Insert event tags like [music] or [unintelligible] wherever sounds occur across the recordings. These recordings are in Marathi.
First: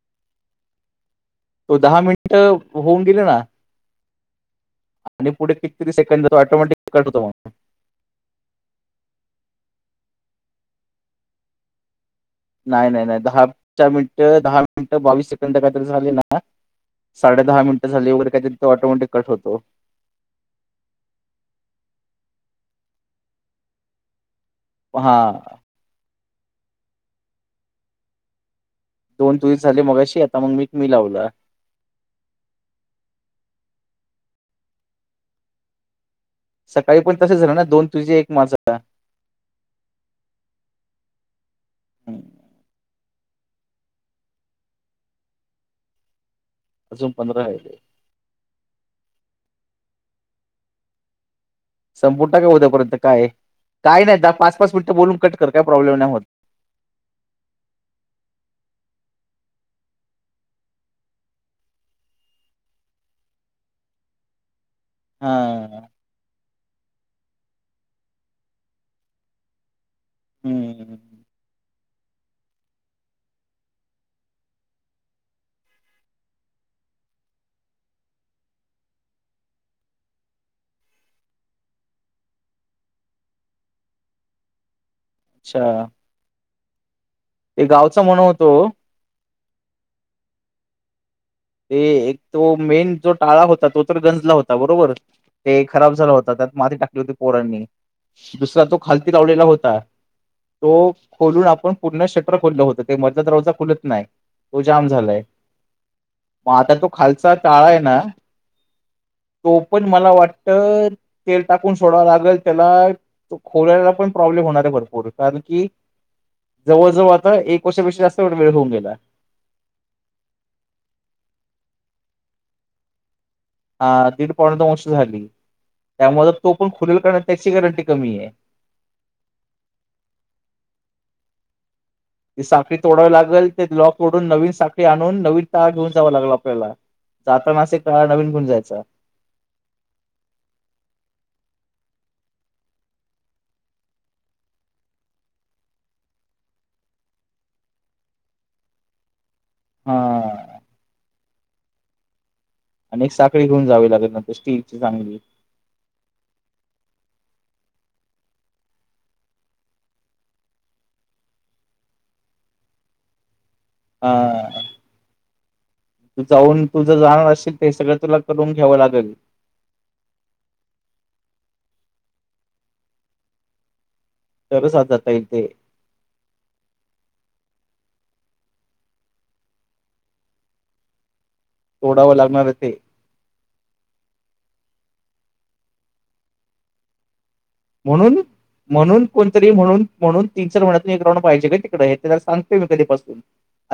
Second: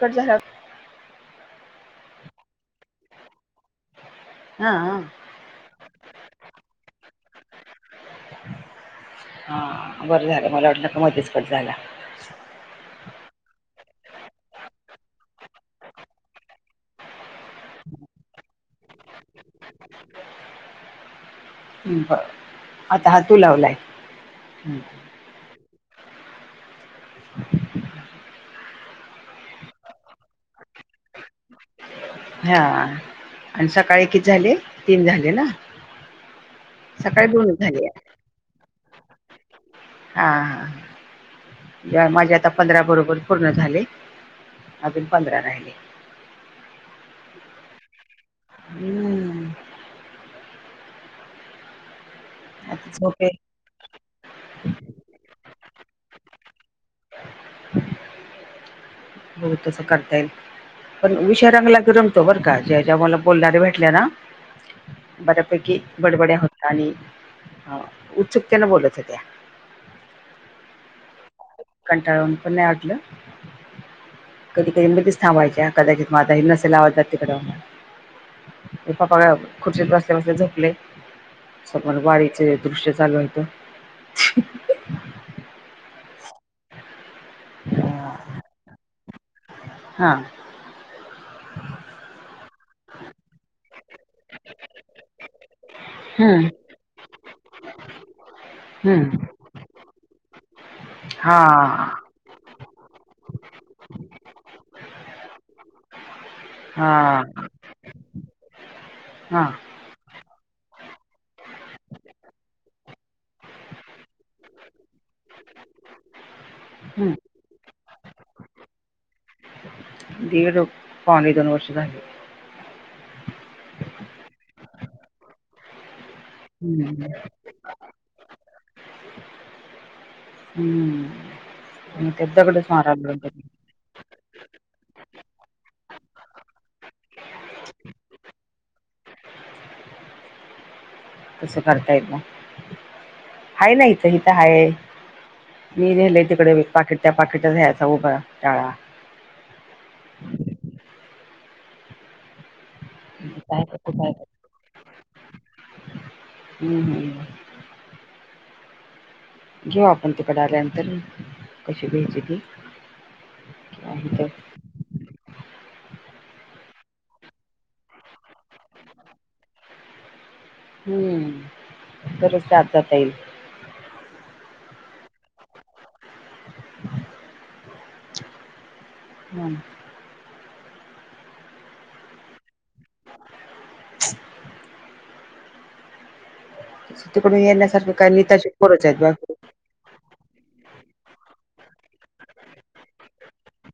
श झाक. तो दहा मिनिट होऊन गेले ना. हा हा. आणि पुढे किती सेकंड द ऑटोमॅटिक कतो म हा बरं झालं मला वाटलं का मध्येच कट झाला. नाही नाही नाही दहा चार मिनिटं दहा मिनिट बावीस सेकंड काहीतरी झाले ना. साडे दहा मिनटं झाली वगर काही तरी ऑटोमॅटिक कट होतो. बर आता ह तू लावलाय. हा. [inaudible] दोन तुवस झाले मगाशीेतता मग मी मी लावलं. हा आणि सकाळी किच झाले तीन झाले ना. सकाळी पण तसे झालं ना दोन तुझी एक माझा. हा ह हम्म, माझे आता पंधरा बरोबर. पूर्ण झाले अज पंधरा राहिले. अजून पंधराले. हम्म. संपूर्ण ट काय आता उद्यापर्यंत काय झोपे काय नाही दहा पाच पाच मिनिटं बोलून कट कर काय प्रॉब्लेम नाही होत. [inaudible] हो तसं करता येईल. पण विषय रंगला क रमतो बरं का ज्याच्या मला बोलणारऱे भेटल्या ना. हा बऱ्यापैकी बडबड्या होत्या आणि अ उत्सुकतेन बोलत होत्या हम् कंटाळून पण नाही वाटल कधी कधी कधीच थांबायच्या कदाचित माझा हि नसेला आवाज जात तिकडला पापा का खुर्शीत बसले बसले झपले समर वाारीच दृश्य चालू यत अच्छा ते गावचा म्हण होतो हा ते एक तो मेन जो टाळा होता तो गंजला होता बरोबर ते खराब झाला होता हम्म त्यात माती टाकली होती पोरांनी दुसरा तो खालती हम्म लावलेला होता तो हा खोलून आपण पूर्ण शटर खोललं होत का मधला तर रवजा खुलत नाही तो जाम झालाय मग आता तो हा खालचा काळा आहे ना हा तो पण मला वाटत तेल टाकून सोडावं लागेल त्याला तो खोलाला पण प्रॉब्लेम होणार आहे भरपूर कारण की जवळजवळ हम्म आता एक वर्षापेक्षा जास्त वेळ होऊन गेला दीड पाणे दोन वर्ष अ दीड पाणे दोन वश झाली त्यामुळे तो पण खुलेल हम्म कारण त्याची गॅरंटी कमी आहे हम्म म ती त्याच्याकडेच साखळी तोडावी मारालं हो लागेल ते लॉक डून नवीन साखळी आणून नवीन ता घेऊन जाव लागला आपल्याला जाता मासिक काळा नवीन गुण जायचा तसं करता येत ना ह ना इथं इथं हाय मी नेहिलेय तिकडे पाकीिट त्या पाकिटच या्यायचा उभ टाळा हा आणि एक साखळी काय घेऊन जावी लागत नांतर स्टीलची चांगली हम्म हम्म घेऊ आपण त पडे आल्यानंतर कशी भ्याजली तर हा. तू जाऊन तुझ जाणार असशल ते सगळं तुला करून घ्यावं लागेल हम्म बच आ जात येईल ज सा जाता येते हम् तोडावं लागणार ते तिकडून येण्यासारखं का नताशरच आहेत बा म्हण म्हणून तीन चार म एक राऊड पाहिजे काय तिकडे सगतोय मी कधीपासून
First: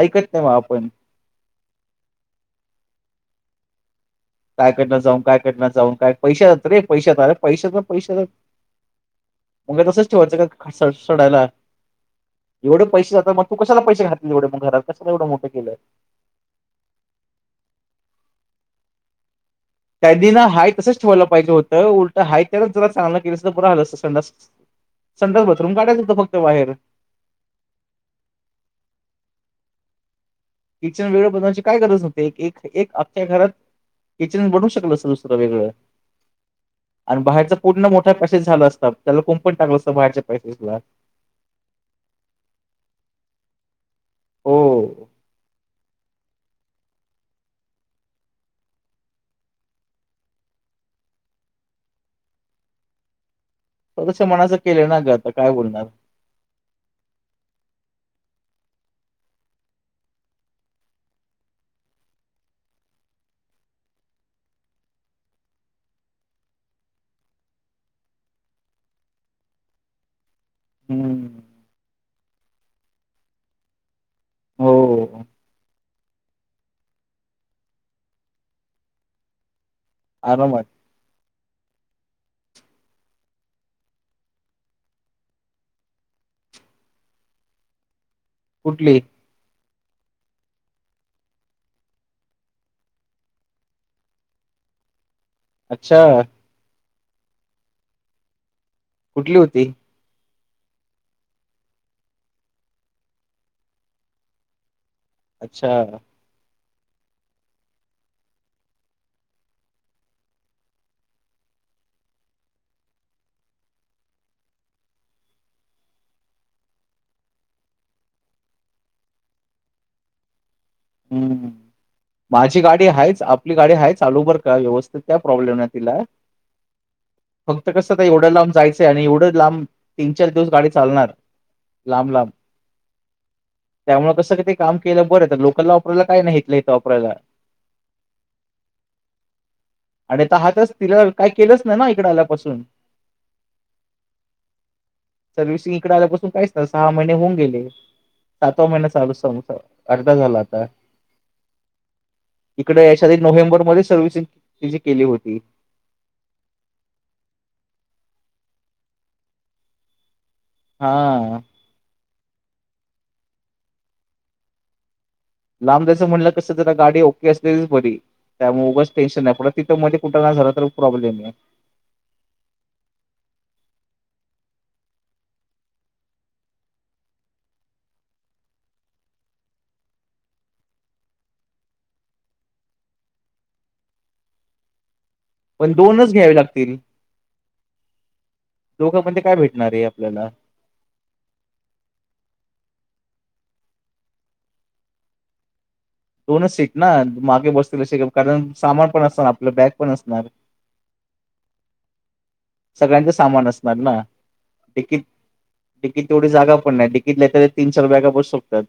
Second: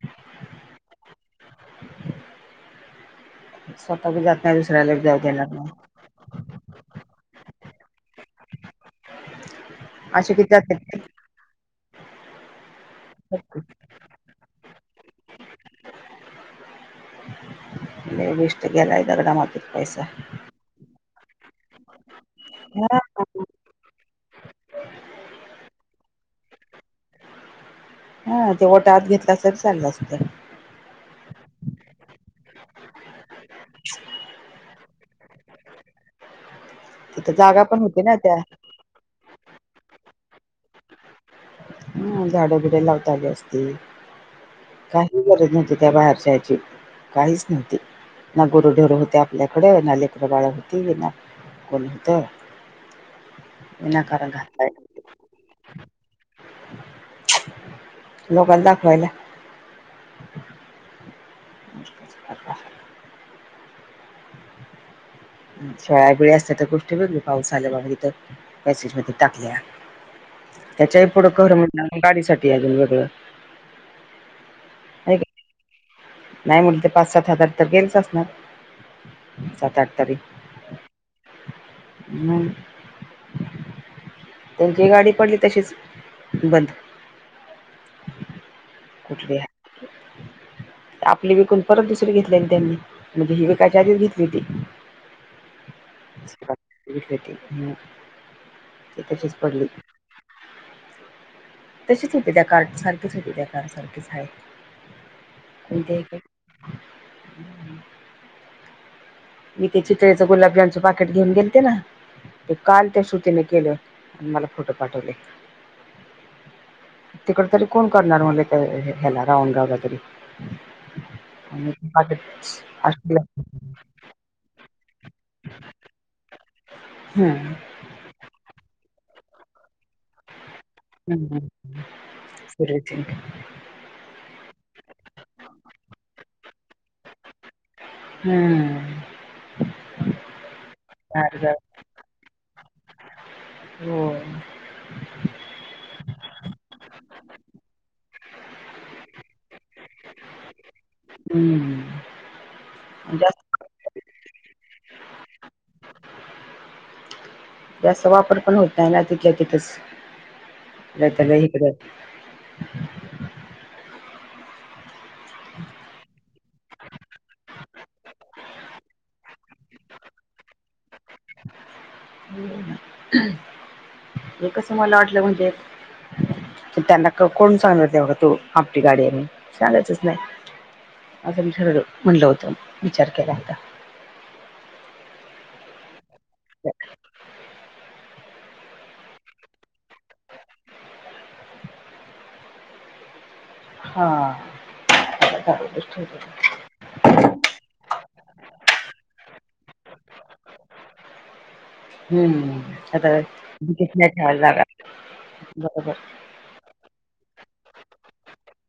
ऐकत नाही म आपण सतकजात कायकडनं जाऊन कायकडनं जाऊन काय पैशा जात रे पैशात आरे पैशात ना पैशा जात मगे तसच असे ठेवायचं किती जातात कासडायला एवढे पैसे जात म त कसाला पैसे खातील एवढेग घरात कशला एवढं मोठं केलं बीसट गेलाय दगडा मात त्यादीना हा तसंच ठेवायला पाहिजे होतं उलटाय त्याच जरा हा चांगलं के लं अस संड संडास बाथरूम काढायचं होतं फक्त बाहेर हा ते वटाहात घेतला तररी चालला असत किचन वेगळं बनण्याची काय गरज नवते एक एक आख्या घरात किचन बनवू शकल असुसत वेगळं आणि तिथं बाहेरच जागा पण पूर्ण होती मोठा ना त्या पॅसेस झाला असतात त्याला कोण पण टाकलं असतं बाहेरच्या पैसेस ला हम झाडंबिडे लावता गे असती हो काही गरज नव्हती त्या बाहेरच्या याची काहीच नव्हती ना गुरुढरू होते आपल्याकडे ना लेकडं बाळ होती ना कोण होत बश मनाच केलं नाही ग आता काय बोलणार लोकल ज खला मु शाळा वेळी असत तर गोष्टी बघली पाऊस आल्या बाघ तथ मॅसेज मध्ये टाकल्या त्याच्याही पुढं हम्म. खरं म्हणणार गाडीसाठीठी अजून वेगळं नाही हो का नाही मुल ते पाच सात हजार तर गेलच असणार सात आठ तरी आरामात म त्यांची गाडी पडली तशीच बंद कुठली उठली आहे आपली विकून परत दुसरी घेतलेली त्यांनी म्हणजे ही विकयच्या आधीच घेतली होती अच्छा ले ते तशीच कुठली होती पडली तशीच होते त्या कारड सारखेच होते त्या कारड सारखेच आहे कोणते अच्छा. मी ते चितळेच गुलाबजामचं पाकेट घेऊन गेलते ना? ते काल त्या छोटीने केलं आणि मला फोटो पाठवले. तिकड तरी कोण करणार म्हलं ह्याला राहून गावला तरी हम्म आणि माझी गाडी पाठवले आहेाच आपली गाडी आहेच. चालू बर का व्यवस्थित काय प्रॉब्लेम आहे तिला हम्म फक्त व्यवास्थिती एवढं लांब जायचं आणि एवढं लांब तीन चार दिवस गाडी चालणार हम् लांब, लांब. सुर त्यामुळे कसं क ते काम केलं बरं लोकलला वापरायला काही नाही इथलं इथं वापरायला. हम्म आणि तहातच तिला काय केलंच नाय ना इकड आलयां पसून होय. सर्व्हिसिंग इकडे आल्यापासून काहीचत सहा महिने होऊन गेले. सातवा महिना चालू स अर्धा झाला आता. हम्म. इकडे यायच्या आधी जास्त नोव्हेंबर मध्ये सर्व्हिसिंग त्याची केली होती. जास्त वापर पण होत नाही ना तिथल्या तिथच येताना हां. इकडे [unintelligible] लांब जा्यायचं म्हणलं कसं जरा गाडी ओके असलेलीच बरी. त्यामुळे उगच टेन्शन नाही पण तिथं मध्ये कुठलकाय झालं तर प्रॉब्लेम आहे. हे कसं मला वाटलं म्हणजे त्यांना कोण सांगणार तेवढं तू आपली गाडीये म्हणून सांगायचंच नाही. असं मी सगळं म्हटलं होतं विचार केला होता. पण दोनच घ्यावे लागतील दोघं पण ते काय भेटणार ये आपल्याला? हा [unintelligible] दोनच सीट ना मागे बसतील असे कारण सामान पण असणार आपलं बॅग पण असणार. हम्म. सगळ्यांचे आता सामान असणार तिकीट ना नाही ठेवायला लागणार. डिकीत बरोबर. डिकीत तेवढी जागा पण नाही. डिकीततीन चार बॅगा बसु शकतात.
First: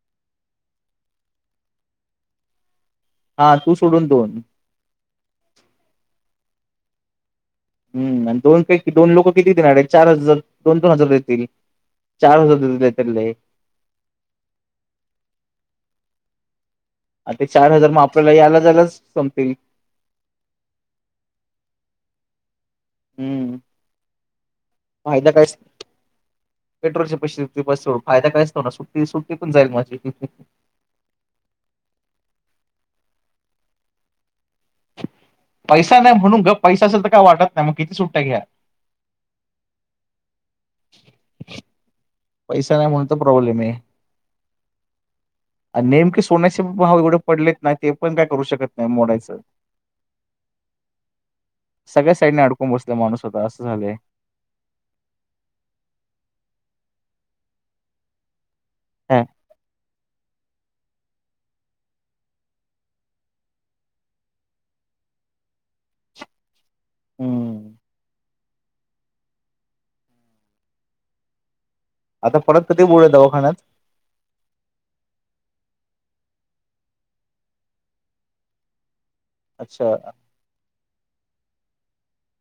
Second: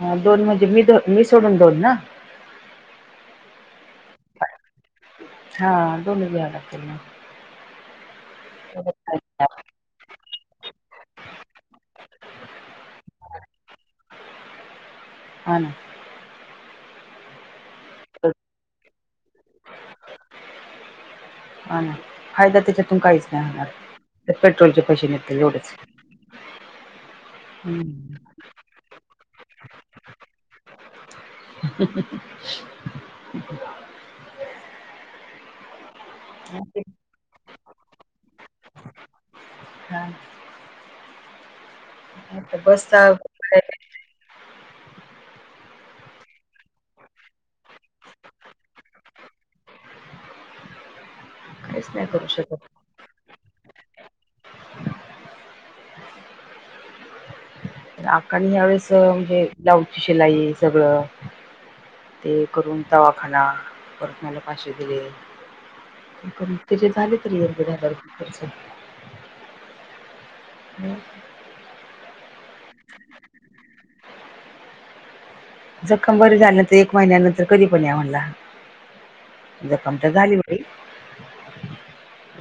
हा दोन म्हणजे मी द मी सोडून दोन ना? हा तू सोडून दोन. हा दोन्हीयालाातना. हम् दोन काही दोन लोकं किती घेणार? देणार आहे चार हजार दोन दोन हजार देतील चार हजार देतील काही त्यातले. ह ना. आ ते चार हजार मग तर आपल्याला याला जायलाच संपतील. हाना फायदा त्याच्यातून काहीच नाही हम्म होणार पेट्रोलचे पैसे निगतील एवढेच. [inaudible] पेट्रोलच्या पैसे [unintelligible] हं. फायदा कायच ना सुट्टी -सुट्टी पण जाईल माझी. [inaudible] ह. [inaudible] पैसा नाही म्हणून गप पैसा असेल तर काय वाटत नाही मग किती सुट्या घ्या. हां. [inaudible] आता पैसा नाही म्हणून बसचा तर प्रॉब्लेम आहे. नेमके सोन्याचे भाव एवढे पडलेत ना ते पण काय करू शकत नाही मोडायचं. काहीच नाही सगळ्या करू साईडने शकत. अडकून बसला माणूस स्वतः असं झालंय. आकानी ह्या वेळेस काय म्हणजे ब्लाऊजची शिलाई सगळं ते करून दवाखाना परत मला पाचशे दिले. पण तेचे झाले तरी पण [unintelligible] दहा हम्म. बारा हजार खर्च ह. [inaudible] आता परत कधी बोलवलय दवाखान्यात? [inaudible] जखम बरी झालीनाही तर एक महिन्यानंतर कधी पण या म्हणला अच्छा जखम तर झाली ब ह [inaudible]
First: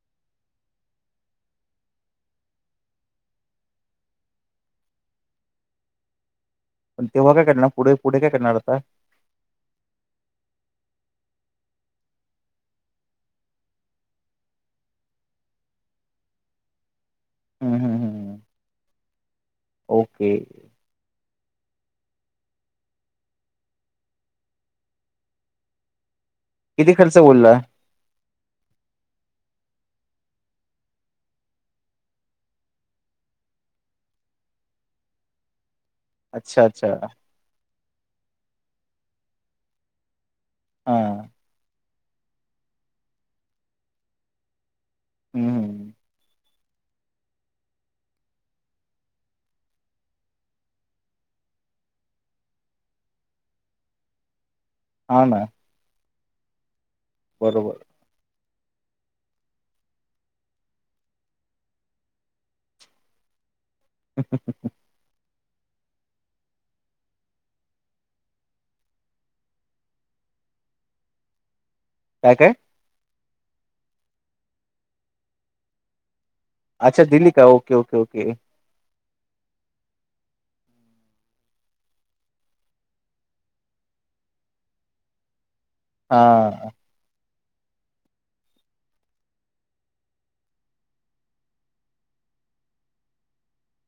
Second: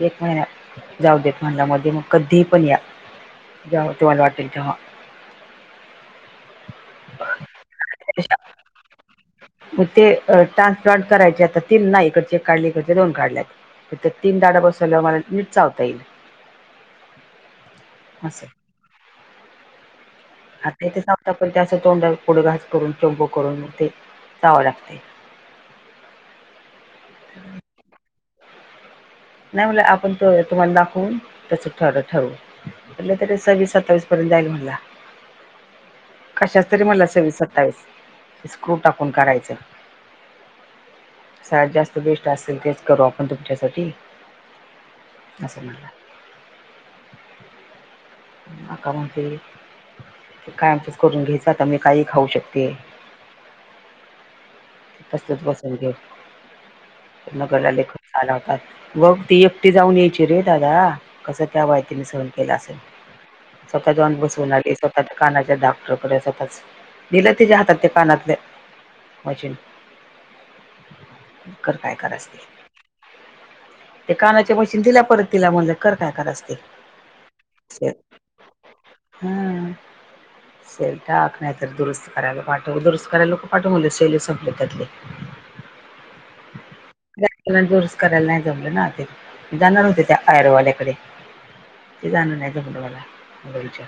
एक महिन्यात जाऊ देत म्हटलामध्ये मग कधीही पण या जेव्हा तुम्हाला वाटेल तेव्हा [inaudible] पण तेव्हा काय करणार पुढे- पुढे काय करणार आता? मग ते ट्रान्सप्लांट करायचे आ तीन नाही इकडचे एक काढले इकडचे दोन काढलेत तिथे तीन दाडा बसवल्याव मला नीट चावता येईल हम्म- हम्म -हम्म अस ओके आता इथे वतापर्यंत असं तोंड पुडं घास करून चोंबू करून ते चावावं लागते [inaudible] किती खर्च बोलला? नाही म्हटला आपण त -तुम्हाला दाखवून तस ठर- ठरवू. [inaudible] म्हटलं तरी सव्वीस सत्तावीस पर्यंत जाईल म्हनला. [inaudible] अच्छा कशाच तरी अच्छा मला सव्वीस सत्तावीस स्क्रू टाकून करायचं हा साळ्यात जास्त बेस्ट असेल तेच करू आपण तुमच्यासाठी हम्म असं म्हनला हम्म. [inaudible] आक्का म्हणते काय आमचच करून घ्यायचं आता मी काही खाऊ शकते [inaudible] हा तसलच ना बसून घे नगरला बरोबर ले खर्च आला होतात बघ ती एकटी जाऊन यायची रे दादा कसं त्या बायतीने सहन केला असेल स्वतःत जाऊन बसून आले स्वतः कानाच्या दा [unintelligible] कच दिलं तिच्या हातात त्या कानातल्या मशीन कर काय करायच ते [inaudible] ते कानाच्या मशीन दिल्या परत तिला म्हणले कर काय करायच ते अच्छा दिली का ओके- ओके -ओके [inaudible] हम्म शेल टाक नाही तर दुरुस्त करायला पाठव दुरुस्त करायला नको पाठवून म्हटलं शेलच स पलेत त्यातले [inaudible] हा [unintelligible] दुरुस्त करायला नाही जमलं ना जाणार होते त्या ऍडवाल्याकडे [inaudible] [inaudible] ते जाण नाही त [unintelligible] त मलाच्या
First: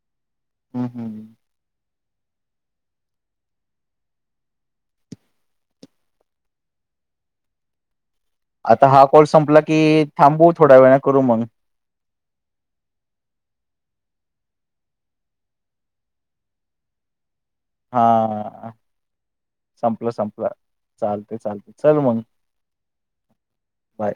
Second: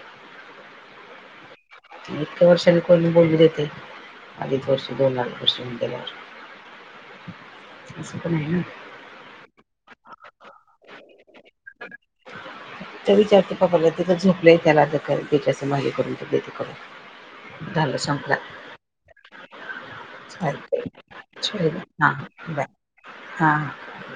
हम्म -हम्म [inaudible] इतक्या वर्षाने कोणी बोलली देते अधीच वर्षी दोन न वर्ष होऊन गेल्यावर [inaudible] [inaudible] अस पण हाय ना आता हा कॉल संपला कि थांबू थोड्या वेळान करू मग [inaudible] तर विचारतो बापाला तिथं झोपलं त्याला बच्याचं [unintelligible] मागे करून ते करून झालं संपला हा संपलं संपलं चालतंय चालते चालते चल हा मग बाय हा बाय